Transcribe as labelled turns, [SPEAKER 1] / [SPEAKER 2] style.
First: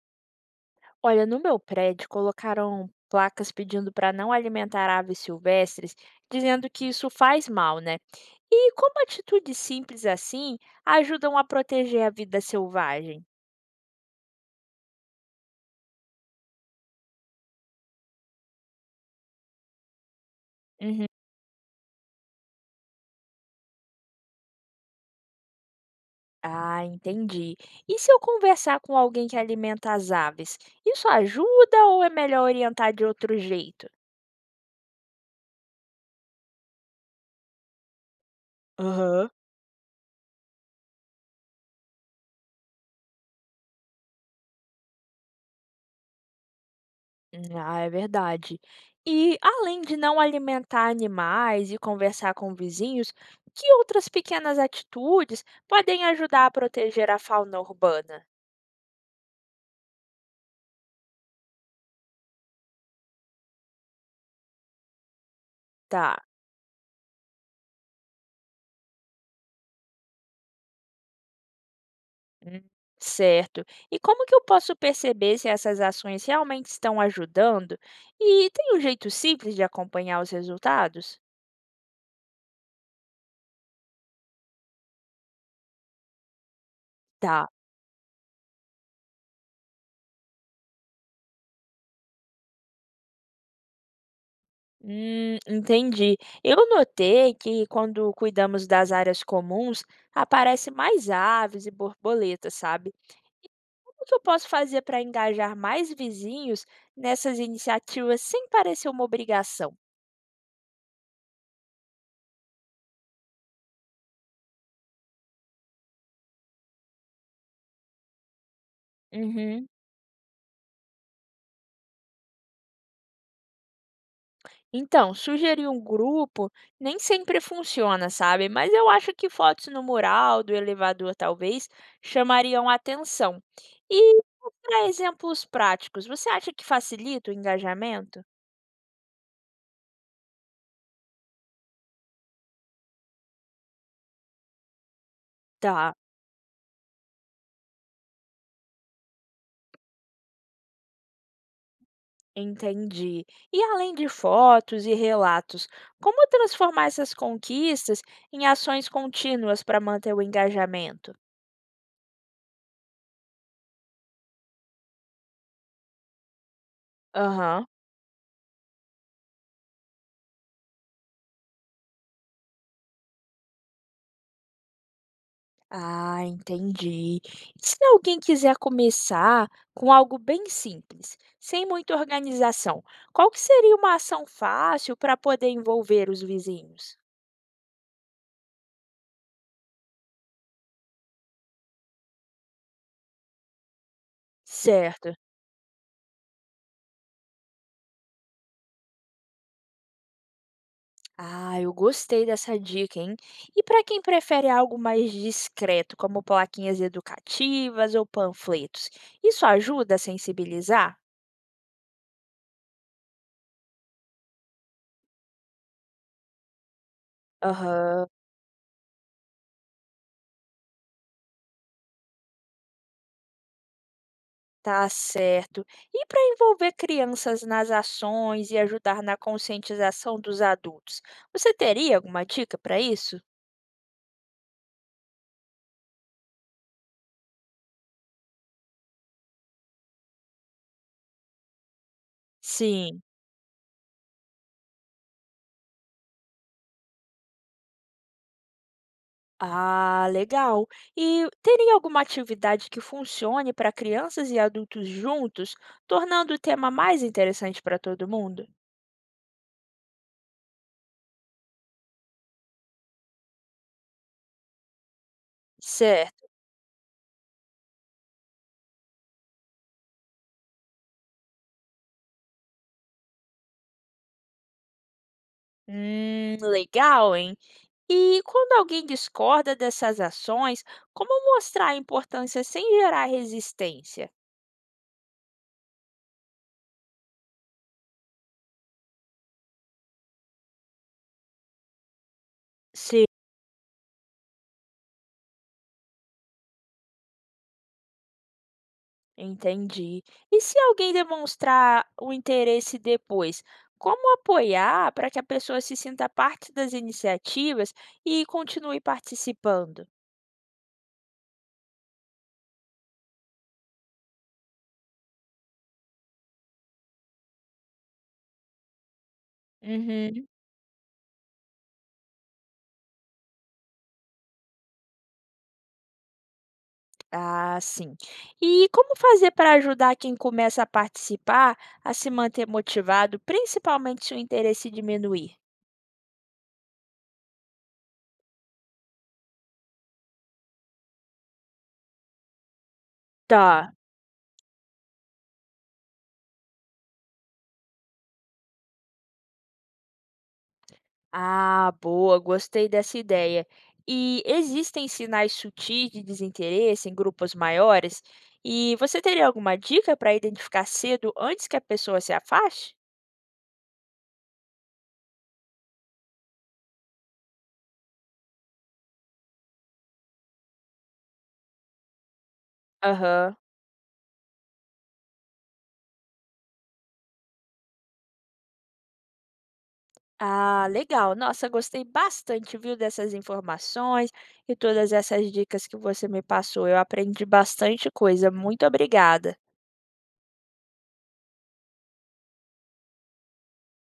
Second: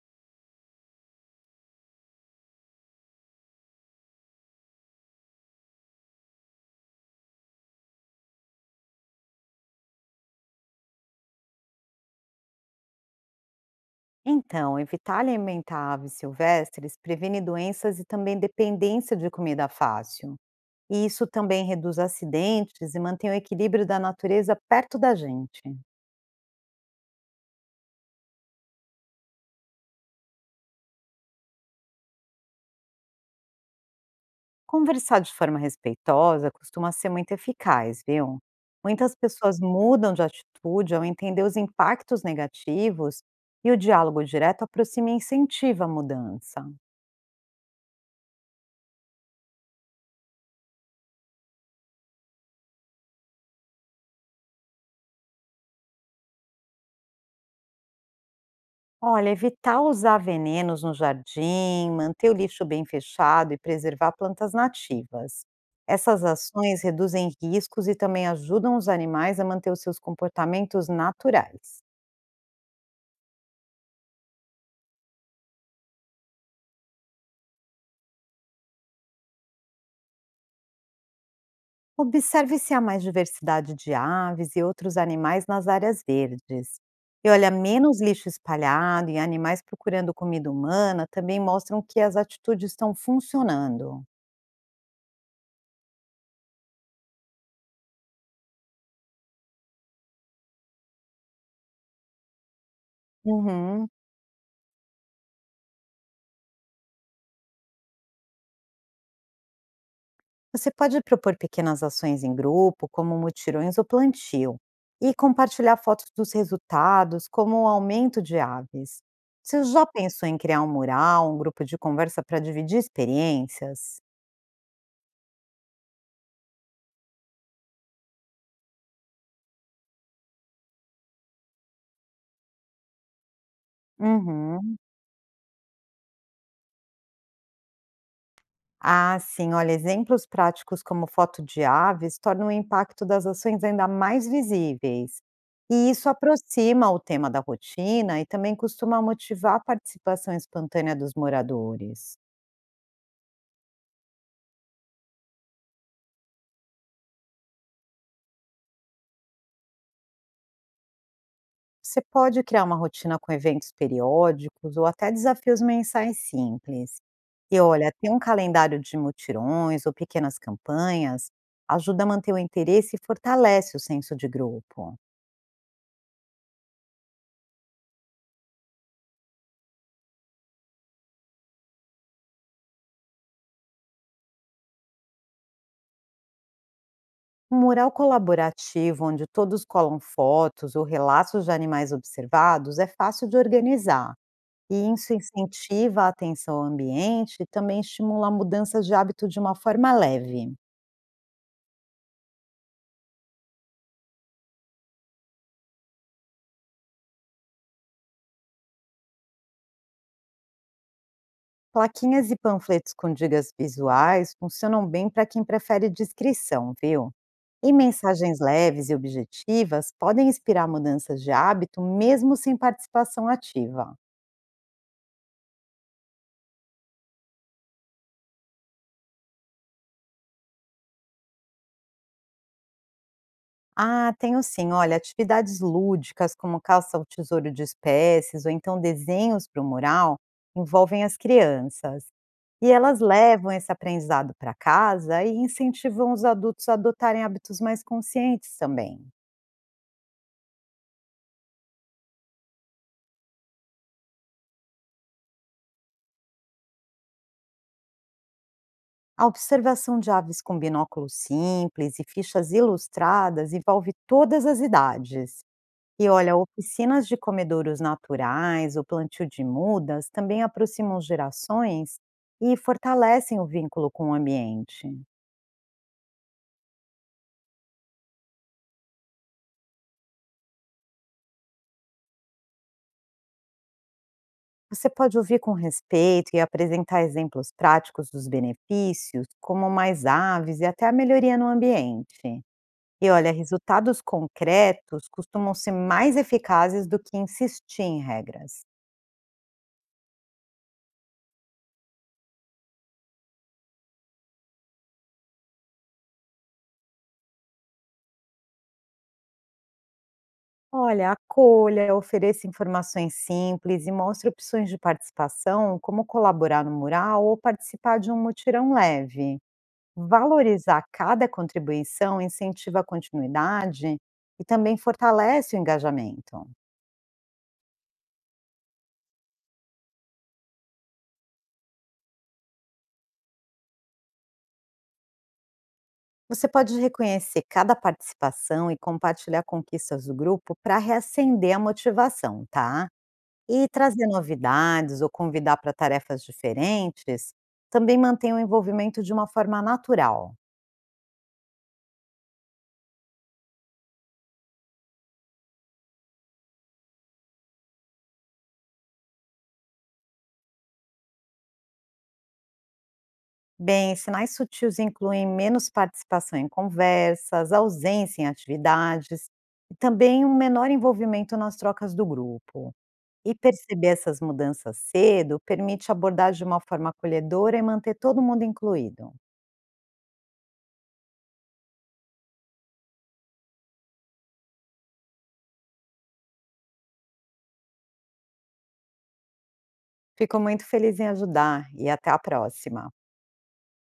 [SPEAKER 1] Olha, no meu prédio colocaram placas pedindo para não alimentar aves silvestres, dizendo que isso faz mal, né? E como atitudes simples assim ajudam a proteger a vida selvagem?
[SPEAKER 2] Então, evitar alimentar aves silvestres previne doenças e também dependência de comida fácil. E
[SPEAKER 1] Uhum.
[SPEAKER 2] isso também reduz acidentes e mantém o equilíbrio da natureza perto da gente.
[SPEAKER 1] Ah, entendi. E se eu conversar com alguém que alimenta as aves, isso ajuda ou é melhor orientar de outro jeito?
[SPEAKER 2] Conversar de forma respeitosa costuma ser muito eficaz, viu? Muitas
[SPEAKER 1] Aham.
[SPEAKER 2] pessoas mudam de atitude ao entender os impactos negativos e o diálogo direto aproxima e incentiva a mudança.
[SPEAKER 1] Ah, é verdade. E além de não alimentar animais e conversar com vizinhos, que outras pequenas atitudes podem ajudar a proteger a fauna urbana?
[SPEAKER 2] Olha, evitar usar venenos no jardim, manter o lixo bem fechado e preservar plantas nativas.
[SPEAKER 1] Tá,
[SPEAKER 2] Essas ações reduzem riscos e também ajudam os animais a manter os seus comportamentos naturais.
[SPEAKER 1] hum, certo. E como que eu posso perceber se essas ações realmente estão ajudando? E tem um jeito simples de acompanhar os resultados?
[SPEAKER 2] Observe se há mais diversidade de aves e outros animais nas áreas verdes. E olha,
[SPEAKER 1] Tá.
[SPEAKER 2] menos lixo espalhado e animais procurando comida humana também mostram que as atitudes estão funcionando.
[SPEAKER 1] Entendi. Eu notei que quando cuidamos das áreas comuns, aparecem mais aves e borboletas, sabe?
[SPEAKER 2] Uhum.
[SPEAKER 1] O que eu posso fazer para engajar mais vizinhos nessas iniciativas sem parecer uma obrigação?
[SPEAKER 2] Você pode propor pequenas ações em grupo, como mutirões ou plantio, e compartilhar fotos dos resultados, como o aumento de aves. Você
[SPEAKER 1] Uhum.
[SPEAKER 2] já pensou em criar um mural, um grupo de conversa para dividir experiências?
[SPEAKER 1] Então, sugerir um grupo nem sempre funciona, sabe? Mas eu acho que fotos no mural, do elevador, talvez, chamariam a atenção. E
[SPEAKER 2] Uhum.
[SPEAKER 1] para exemplos práticos, você acha que facilita o engajamento?
[SPEAKER 2] Ah, sim, olha, exemplos práticos como foto de aves tornam o impacto das ações ainda mais visíveis. E
[SPEAKER 1] Tá.
[SPEAKER 2] isso aproxima o tema da rotina e também costuma motivar a participação espontânea dos moradores.
[SPEAKER 1] Entendi. E além de fotos e relatos, como transformar essas conquistas em ações contínuas para manter o engajamento?
[SPEAKER 2] Você pode criar uma rotina com eventos periódicos ou até desafios mensais simples. E
[SPEAKER 1] Aham.
[SPEAKER 2] olha, ter um calendário de mutirões ou pequenas campanhas ajuda a manter o interesse e fortalece o senso de grupo.
[SPEAKER 1] Ah, entendi. E se alguém quiser começar com algo bem simples, sem muita organização, qual que seria uma ação fácil para poder envolver os vizinhos?
[SPEAKER 2] Um mural colaborativo onde todos colam fotos ou relatos de animais observados é fácil de organizar. E isso
[SPEAKER 1] Certo.
[SPEAKER 2] incentiva a atenção ao ambiente e também estimula mudanças de hábito de uma forma leve.
[SPEAKER 1] Ah, eu gostei dessa dica, hein? E para quem prefere algo mais discreto, como plaquinhas educativas ou panfletos, isso ajuda a sensibilizar?
[SPEAKER 2] Plaquinhas e panfletos com dicas visuais funcionam bem para quem prefere discrição, viu? E
[SPEAKER 1] Aham,
[SPEAKER 2] mensagens leves e objetivas podem inspirar mudanças de hábito mesmo sem participação ativa.
[SPEAKER 1] tá certo. E para envolver crianças nas ações e ajudar na conscientização dos adultos, você teria alguma dica para isso?
[SPEAKER 2] Ah, tenho sim, olha, atividades lúdicas como caça ao tesouro de espécies ou então desenhos para o mural envolvem as crianças. E elas
[SPEAKER 1] Sim.
[SPEAKER 2] levam esse aprendizado para casa e incentivam os adultos a adotarem hábitos mais conscientes também.
[SPEAKER 1] Ah, legal. E teria alguma atividade que funcione para crianças e adultos juntos, tornando o tema mais interessante para todo mundo?
[SPEAKER 2] A observação de aves com binóculos simples e fichas ilustradas envolve todas as idades. E
[SPEAKER 1] Certo.
[SPEAKER 2] olha, oficinas de comedouros naturais, o plantio de mudas também aproximam gerações e fortalecem o vínculo com o ambiente.
[SPEAKER 1] Legal, hein? E quando alguém discorda dessas ações, como mostrar a importância sem gerar resistência?
[SPEAKER 2] Você pode ouvir com respeito e apresentar exemplos práticos dos benefícios, como mais aves e até a melhoria no ambiente.
[SPEAKER 1] Sim.
[SPEAKER 2] E olha, resultados concretos costumam ser mais eficazes do que insistir em regras.
[SPEAKER 1] Entendi. E se alguém demonstrar o interesse depois, como apoiar para que a pessoa se sinta parte das iniciativas e continue participando?
[SPEAKER 2] Olha, acolha, ofereça informações simples e mostre opções de participação, como colaborar no mural ou participar de um mutirão leve.
[SPEAKER 1] Uhum.
[SPEAKER 2] Valorizar cada contribuição incentiva a continuidade e também fortalece o engajamento.
[SPEAKER 1] Ah, sim. E como fazer para ajudar quem começa a participar a se manter motivado, principalmente se o interesse diminuir?
[SPEAKER 2] Você pode reconhecer cada participação e compartilhar conquistas do grupo para reacender a motivação, tá? E
[SPEAKER 1] Tá.
[SPEAKER 2] trazer novidades ou convidar para tarefas diferentes também mantém o envolvimento de uma forma natural.
[SPEAKER 1] Ah, boa, gostei dessa ideia. E existem sinais sutis de desinteresse em grupos maiores? E você teria alguma dica para identificar cedo antes que a pessoa se afaste?
[SPEAKER 2] Bem, sinais sutis incluem menos participação em conversas, ausência em atividades e também um menor envolvimento nas trocas do grupo.
[SPEAKER 1] Aham.
[SPEAKER 2] E perceber essas mudanças cedo permite abordar de uma forma acolhedora e manter todo mundo incluído.
[SPEAKER 1] Ah, legal. Nossa, gostei bastante, viu, dessas informações e todas essas dicas que você me passou. Eu aprendi bastante coisa. Muito obrigada.
[SPEAKER 2] Fico muito feliz em ajudar e até a próxima.